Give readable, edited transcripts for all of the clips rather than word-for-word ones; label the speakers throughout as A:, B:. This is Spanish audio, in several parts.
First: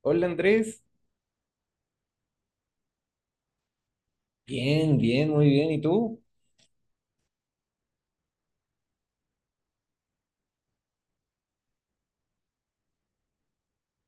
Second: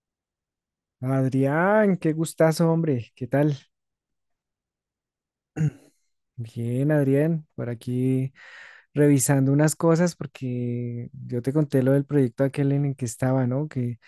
A: Hola Andrés,
B: Adrián, qué gustazo, hombre. ¿Qué tal?
A: bien, bien, muy bien. ¿Y tú?
B: Bien, Adrián, por aquí revisando unas cosas porque yo te conté lo del proyecto aquel en el que estaba, ¿no? Que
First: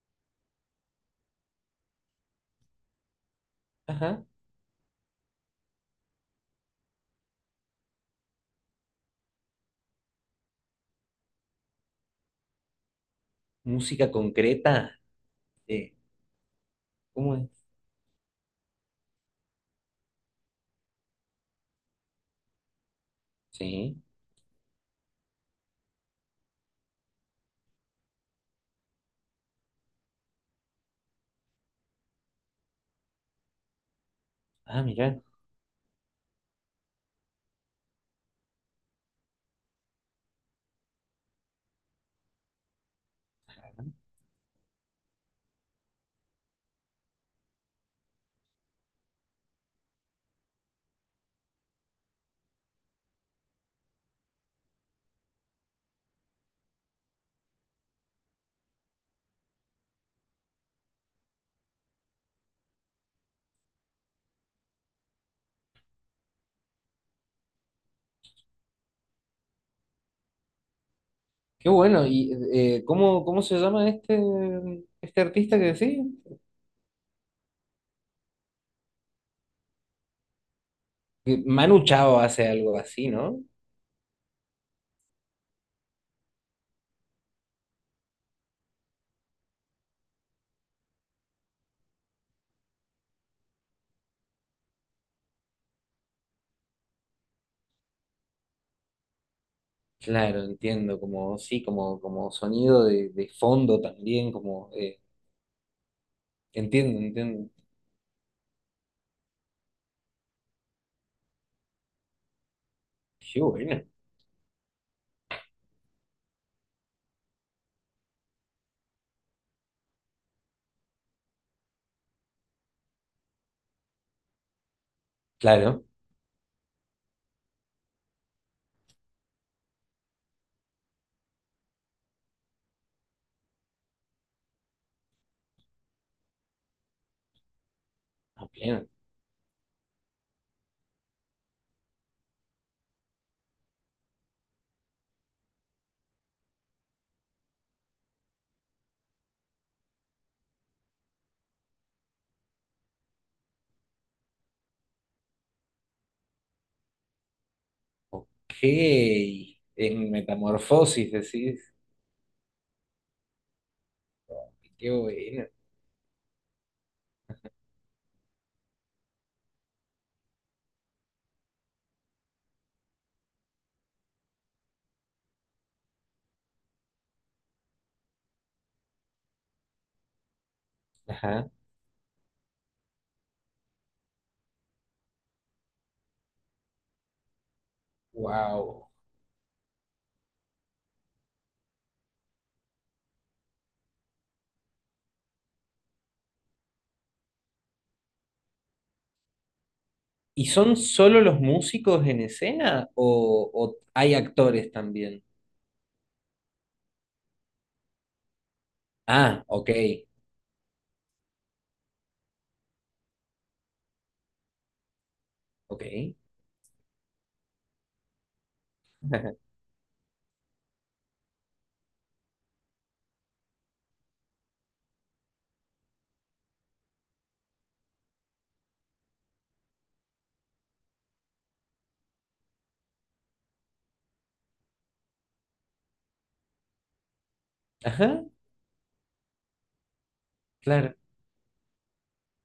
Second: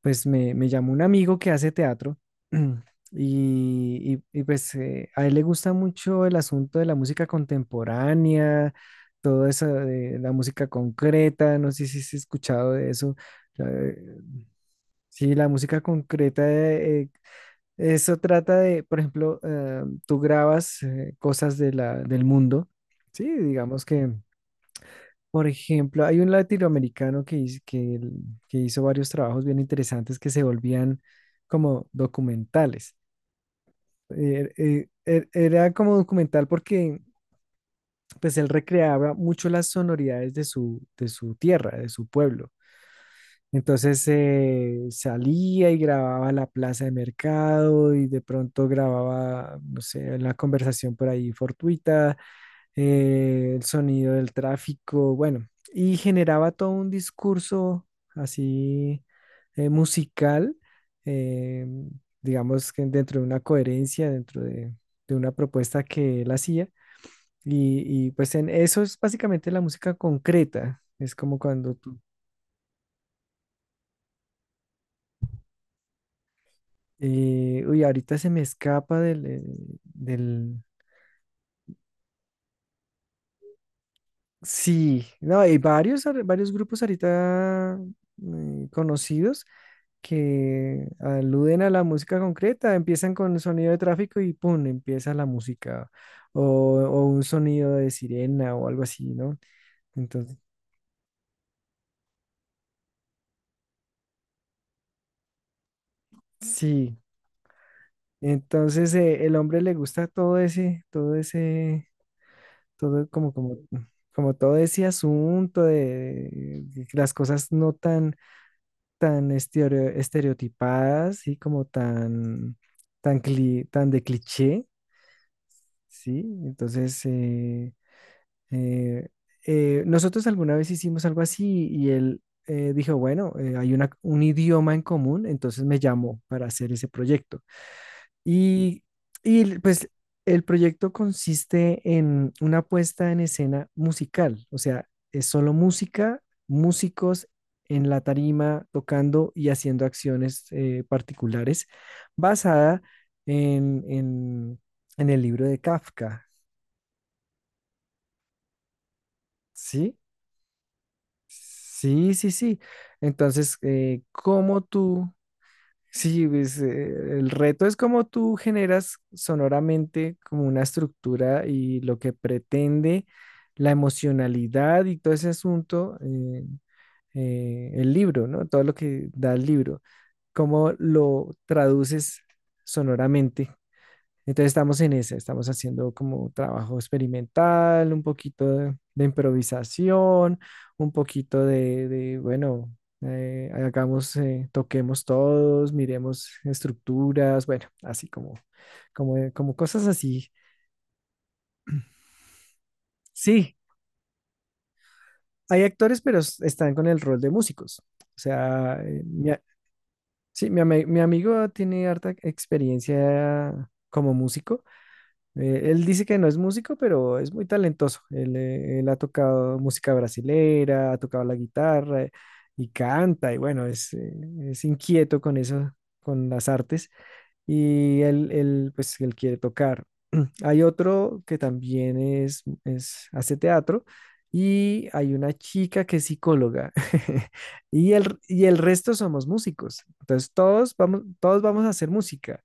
B: pues me llamó un amigo que hace teatro. y,
A: Ajá,
B: y- y, pues eh, a él le gusta mucho el asunto de la música contemporánea, todo eso de la música concreta, no sé si has escuchado de eso. la- eh,
A: música concreta.
B: Sí, la música
A: Sí.
B: concreta.
A: ¿Cómo es?
B: Eso trata de, por ejemplo, tú grabas cosas de la, del mundo, ¿sí? Digamos
A: Sí.
B: que, por ejemplo, hay un latinoamericano que que hizo varios trabajos bien interesantes que se volvían como documentales.
A: Ah, mira,
B: Era como documental porque pues él recreaba mucho las sonoridades de su tierra, de su pueblo. Entonces salía y grababa la plaza de mercado y de pronto grababa, no sé, una conversación por ahí fortuita, el sonido del tráfico, bueno, y generaba todo un discurso así musical, eh, digamos que dentro de una coherencia, dentro de una propuesta que él hacía. Y pues en eso es básicamente la música concreta. Es como
A: qué
B: cuando tú...
A: bueno. ¿Y cómo se llama este artista que decís?
B: Uy, ahorita se me escapa del, del...
A: Que Manu Chao hace algo así, ¿no?
B: Sí, no, hay varios grupos ahorita conocidos que aluden a la música concreta, empiezan con el sonido de tráfico y ¡pum! Empieza la música o, o un sonido de sirena o algo así, ¿no? Entonces,
A: Claro, entiendo, como sí, como sonido de fondo también, como
B: sí,
A: entiendo, entiendo.
B: entonces el hombre, le gusta todo ese, todo ese, todo como,
A: Qué
B: como,
A: bueno.
B: como todo ese asunto de las cosas no tan tan estereotipadas, ¿sí? Como tan, tan de cliché,
A: Claro,
B: ¿sí? Entonces, eh, nosotros alguna vez hicimos algo así y él dijo, bueno, hay una, un idioma en común, entonces me llamó para hacer ese proyecto.
A: a
B: Y,
A: pleno.
B: y pues el proyecto consiste en una puesta en escena musical, o sea, es solo música, músicos en la tarima tocando y haciendo acciones particulares, basada en, en el libro de Kafka,
A: Ok. En
B: ¿sí?
A: metamorfosis decís,
B: Sí, sí, sí. Entonces, ¿cómo
A: qué
B: tú...
A: bueno.
B: Sí, pues, el reto es cómo tú generas sonoramente como una estructura y lo que pretende la emocionalidad y todo ese asunto, el libro, ¿no? Todo lo que da el libro, cómo lo
A: Ajá.
B: traduces sonoramente. Entonces estamos en esa, estamos haciendo como trabajo experimental, un poquito
A: Wow.
B: de improvisación, un poquito de, bueno, hagamos, toquemos todos, miremos estructuras, bueno, así como, como, como cosas así.
A: ¿Y son solo los músicos en escena o,
B: Sí,
A: o hay actores también?
B: hay actores, pero están con el rol de músicos. O sea,
A: Ah, ok,
B: sí, mi amigo tiene harta experiencia como músico.
A: ok.
B: Él dice que no es músico, pero es muy talentoso. Él ha tocado música brasilera, ha tocado la guitarra y canta, y bueno, es inquieto con eso, con las artes, y él, pues, él quiere tocar. Hay otro que también es, hace teatro, y hay una chica que es psicóloga. Y el,
A: Ajá,
B: y el resto somos músicos. Entonces,
A: claro,
B: todos vamos a hacer música,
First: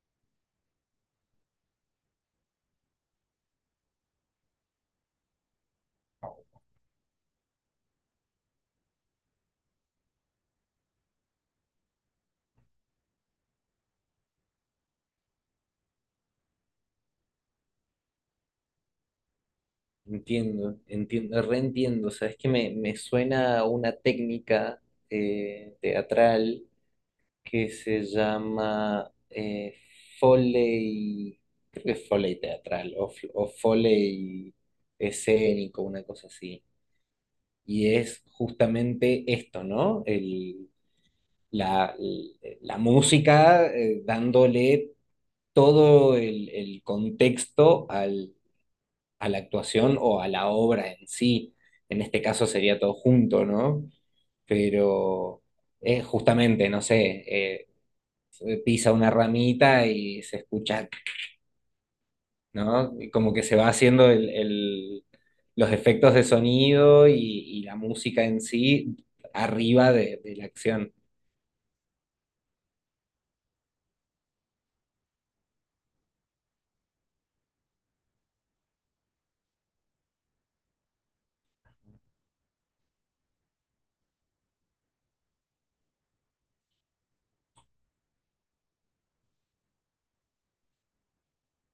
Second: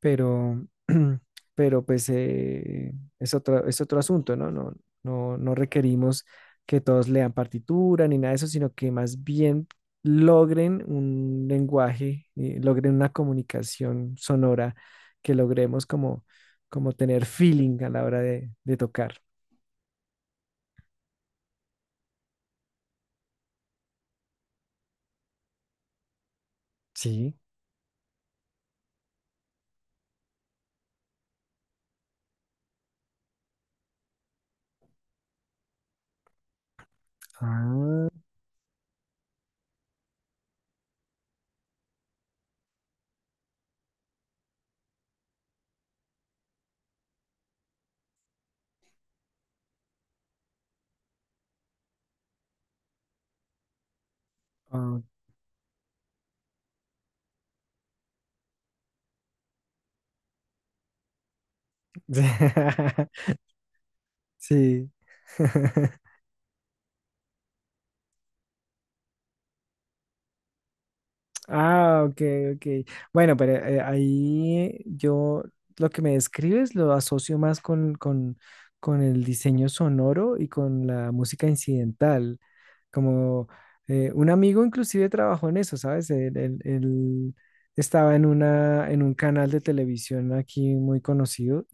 B: pero pero pues es otro asunto, ¿no? No, no, no requerimos que todos lean partitura ni nada de eso, sino que más bien logren un lenguaje, logren una comunicación sonora, que logremos como, como tener feeling a la hora de tocar.
A: entiendo, entiendo, reentiendo. O sea, es que me suena a una técnica teatral
B: Sí.
A: que se llama Foley, creo que es Foley teatral o Foley escénico, una cosa así. Y
B: Ah,
A: es justamente esto, ¿no? la, la música, dándole todo el contexto a la actuación o a la obra en sí. En este caso sería todo junto, ¿no?
B: ah.
A: Pero justamente, no sé, pisa una ramita y se escucha, ¿no? Y como que se va haciendo
B: Sí.
A: los efectos de sonido y la música en sí arriba de la acción,
B: Ah, ok, ok. Bueno, pero ahí yo lo que me describes lo asocio más con el diseño sonoro y con la música incidental. Como un amigo inclusive trabajó en eso, ¿sabes? Él estaba en una, en un canal de televisión aquí muy conocido,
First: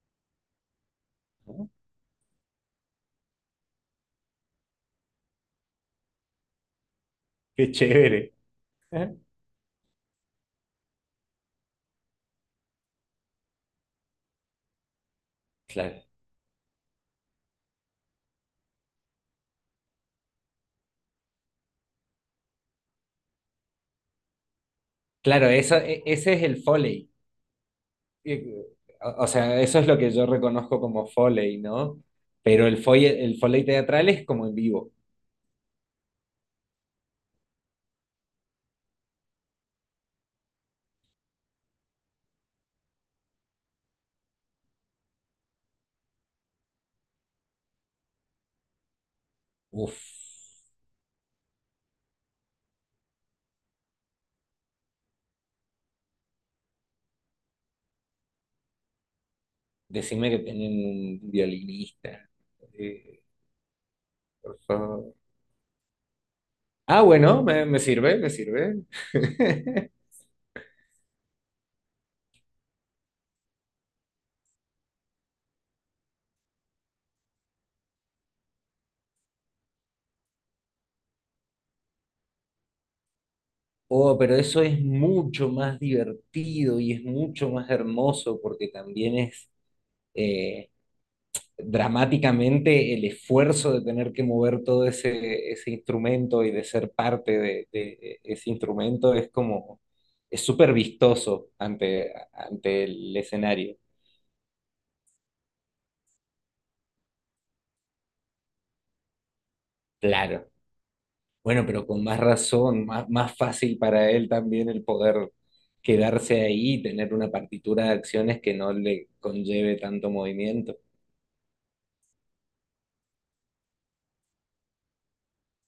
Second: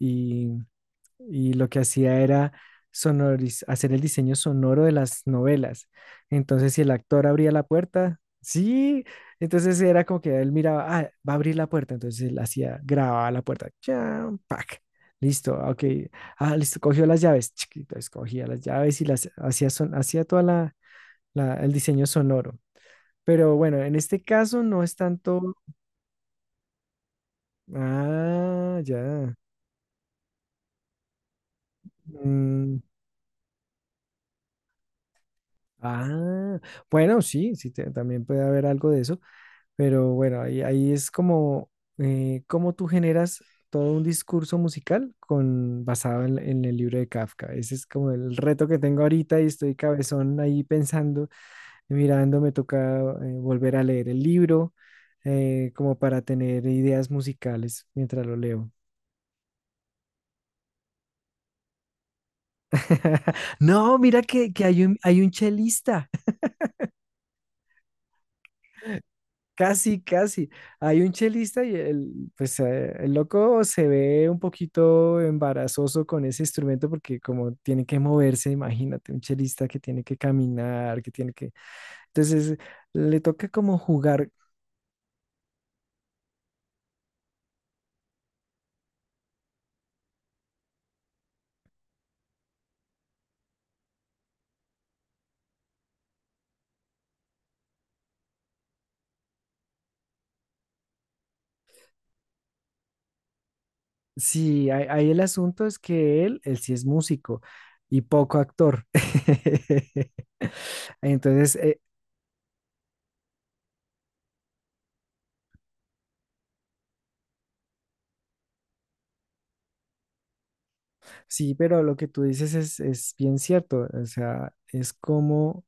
B: y lo
A: ¿no?
B: que hacía era hacer el diseño sonoro de las novelas. Entonces, si el actor abría la
A: Qué
B: puerta,
A: chévere.
B: sí,
A: Ajá.
B: entonces era como que él miraba, ah, va a abrir la puerta, entonces él hacía, grababa la puerta, cham, pac, listo, ok,
A: Claro.
B: ah, listo, cogió las llaves, chiquito, escogía las llaves y las hacía, son, hacía toda la, el diseño sonoro. Pero bueno, en este caso no es
A: Claro,
B: tanto.
A: ese es el Foley. Eh,
B: Ah,
A: o
B: ya.
A: sea, eso es lo que yo reconozco como Foley, ¿no? Pero
B: Mm.
A: El Foley teatral es como en vivo.
B: Ah, bueno, sí, sí, también puede haber algo de eso, pero bueno, ahí, ahí es como cómo tú generas todo un discurso musical con, basado en el libro de Kafka. Ese es como el reto que tengo ahorita y estoy
A: Uf,
B: cabezón ahí pensando, mirando, me toca volver a leer el libro como para tener ideas musicales mientras lo leo.
A: decime que tienen un violinista. Eh,
B: No, mira
A: por
B: que
A: favor.
B: hay un chelista.
A: Ah, bueno, me sirve, me sirve.
B: Casi, casi. Hay un chelista y el, pues, el loco se ve un poquito embarazoso con ese instrumento porque como tiene que moverse, imagínate, un chelista que tiene que caminar, que tiene que... Entonces, le toca como
A: Oh,
B: jugar.
A: pero eso es mucho más divertido y es mucho más hermoso porque también es, eh, dramáticamente el esfuerzo de tener que mover todo ese instrumento y de ser parte de ese instrumento es como, es súper vistoso ante el escenario.
B: Sí, ahí ahí el asunto es que él sí es músico y poco actor.
A: Claro.
B: Entonces,
A: Bueno, pero con más razón, más fácil para él también el poder quedarse ahí y tener una partitura de acciones que no le conlleve tanto movimiento.
B: sí, pero lo que tú dices es bien cierto. O sea, es como...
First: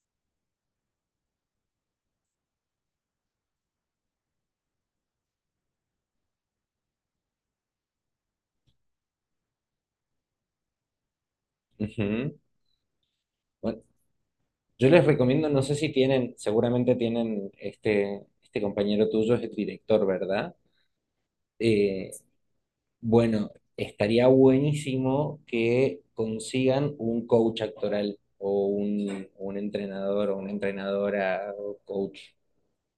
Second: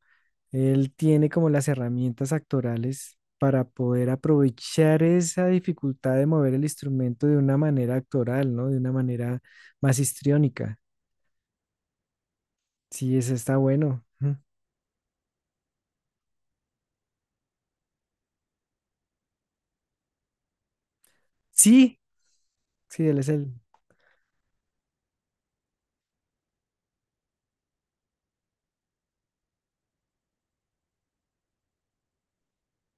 B: Él tiene como las herramientas actorales para poder aprovechar esa dificultad de mover el instrumento de una manera actoral, ¿no? De una manera más histriónica.
A: Ujú.
B: Sí, ese está
A: Bueno,
B: bueno. Ujú.
A: yo les recomiendo, no sé si tienen, seguramente tienen este compañero tuyo es el director, ¿verdad?
B: Sí,
A: Eh,
B: sí, él es
A: bueno,
B: el.
A: estaría buenísimo que consigan un coach actoral o un entrenador o una entrenadora o coach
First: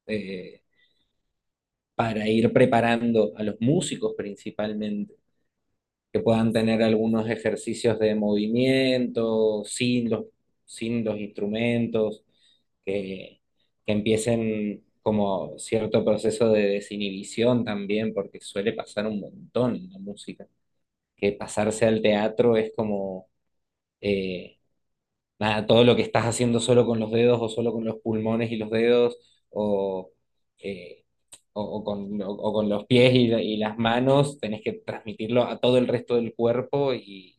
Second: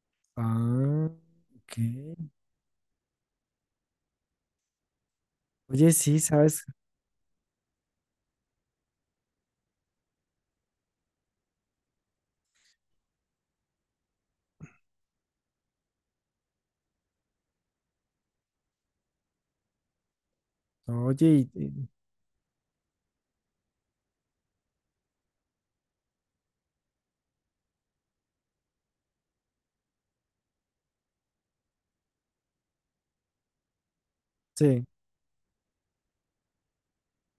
A: eh,
B: Ah, ok.
A: para ir preparando a los músicos principalmente,
B: Oye, sí,
A: que puedan
B: ¿sabes?
A: tener algunos ejercicios de movimiento sin los instrumentos, que, que empiecen como cierto proceso de desinhibición también, porque suele pasar un montón en la música
B: Oye,
A: que pasarse al teatro es como, eh, nada, todo lo que estás haciendo solo con los dedos o solo con los pulmones y los dedos o, eh, o con los pies y las manos, tenés que
B: sí.
A: transmitirlo a todo el resto del cuerpo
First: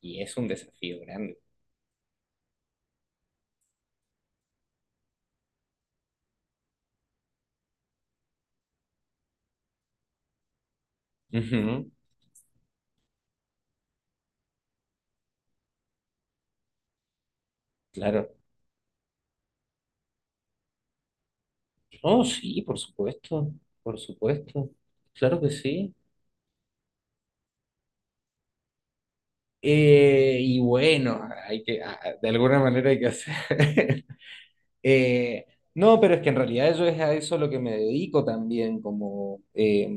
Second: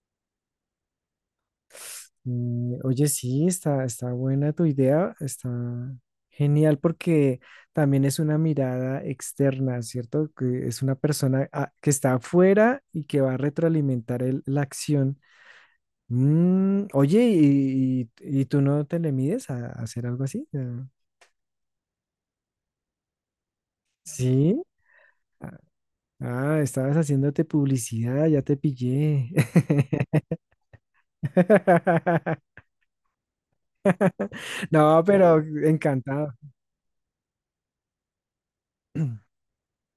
A: y es un desafío grande.
B: Oye, sí, está, está buena tu idea, está genial porque también es una mirada externa, ¿cierto? Que es una persona ah,
A: Ujú,
B: que está afuera y que va a retroalimentar la acción. Mm, oye, ¿y,
A: claro.
B: y tú no te le mides a hacer algo así? Ah,
A: Oh, sí, por
B: sí.
A: supuesto, claro que
B: Ah,
A: sí.
B: ah, estabas haciéndote publicidad, ya te pillé.
A: Y bueno, hay que, de alguna manera hay que hacer.
B: No, pero
A: Eh, no, pero es que
B: encantado.
A: en realidad yo es a eso lo que me dedico también, como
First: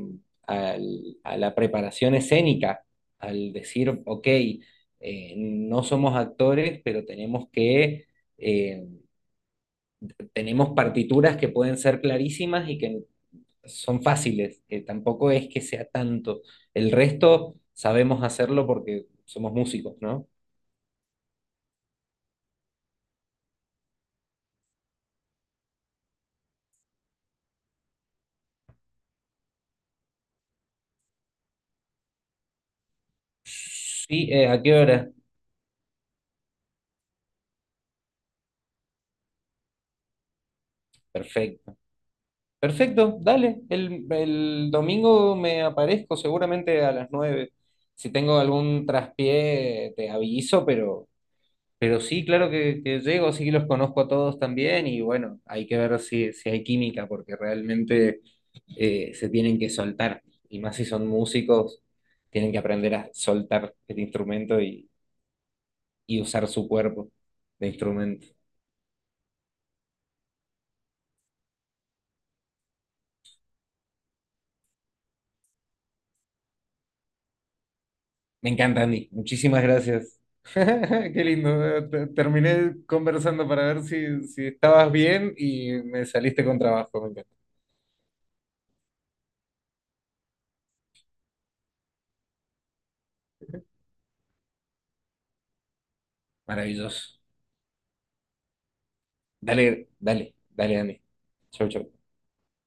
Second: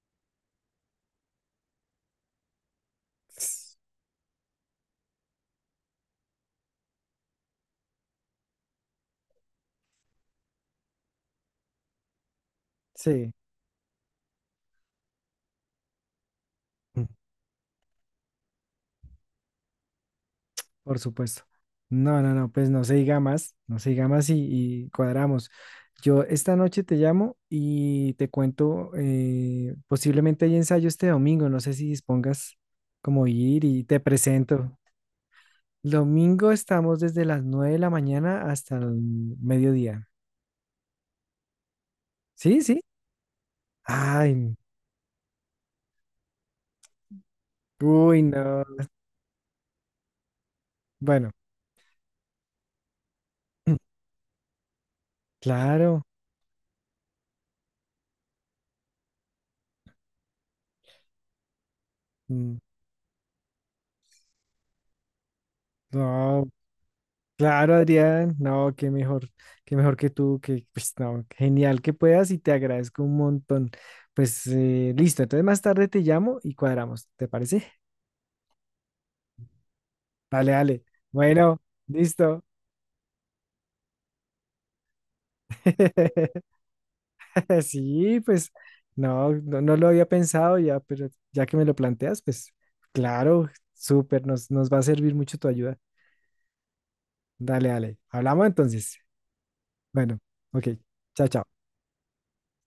A: a la preparación escénica, al decir, ok, no somos actores, pero eh, tenemos partituras que pueden ser clarísimas y que
B: Sí.
A: son fáciles, que tampoco es que sea tanto. El resto sabemos hacerlo porque somos músicos, ¿no?
B: Por supuesto. No, no, no, pues no se diga más, no se diga más, y cuadramos. Yo esta noche te llamo y te cuento, posiblemente hay ensayo este domingo, no sé si dispongas como ir y te
A: Sí, ¿a qué
B: presento.
A: hora?
B: Domingo estamos desde las 9 de la mañana hasta el mediodía.
A: Perfecto.
B: ¿Sí? ¿Sí?
A: Perfecto, dale.
B: Ay,
A: El domingo me aparezco seguramente a las nueve. Si
B: uy,
A: tengo
B: no.
A: algún traspié, te aviso,
B: Bueno,
A: pero sí, claro que llego, sí que los conozco a todos también y bueno, hay que ver
B: claro.
A: si hay química, porque realmente se tienen que soltar. Y más si son músicos, tienen
B: Mm.
A: que aprender a soltar el instrumento y usar
B: No.
A: su cuerpo de
B: Claro,
A: instrumento.
B: Adrián, no, qué mejor que tú, que pues no, genial que puedas y te agradezco un montón. Pues listo, entonces más tarde te llamo y cuadramos, ¿te parece?
A: Me encanta, Andy. Muchísimas gracias.
B: Vale, vale.
A: Qué
B: Bueno,
A: lindo.
B: listo.
A: Terminé conversando para ver si estabas bien y me saliste con trabajo. Me encanta.
B: Sí, pues no, no, no lo había pensado ya, pero ya que me lo planteas, pues claro, súper, nos, nos va a servir mucho tu ayuda.
A: Maravilloso.
B: Dale, dale. Hablamos entonces.
A: Dale,
B: Bueno,
A: dale,
B: ok,
A: dale, Andy.
B: chao, chao.
A: Chau, chau.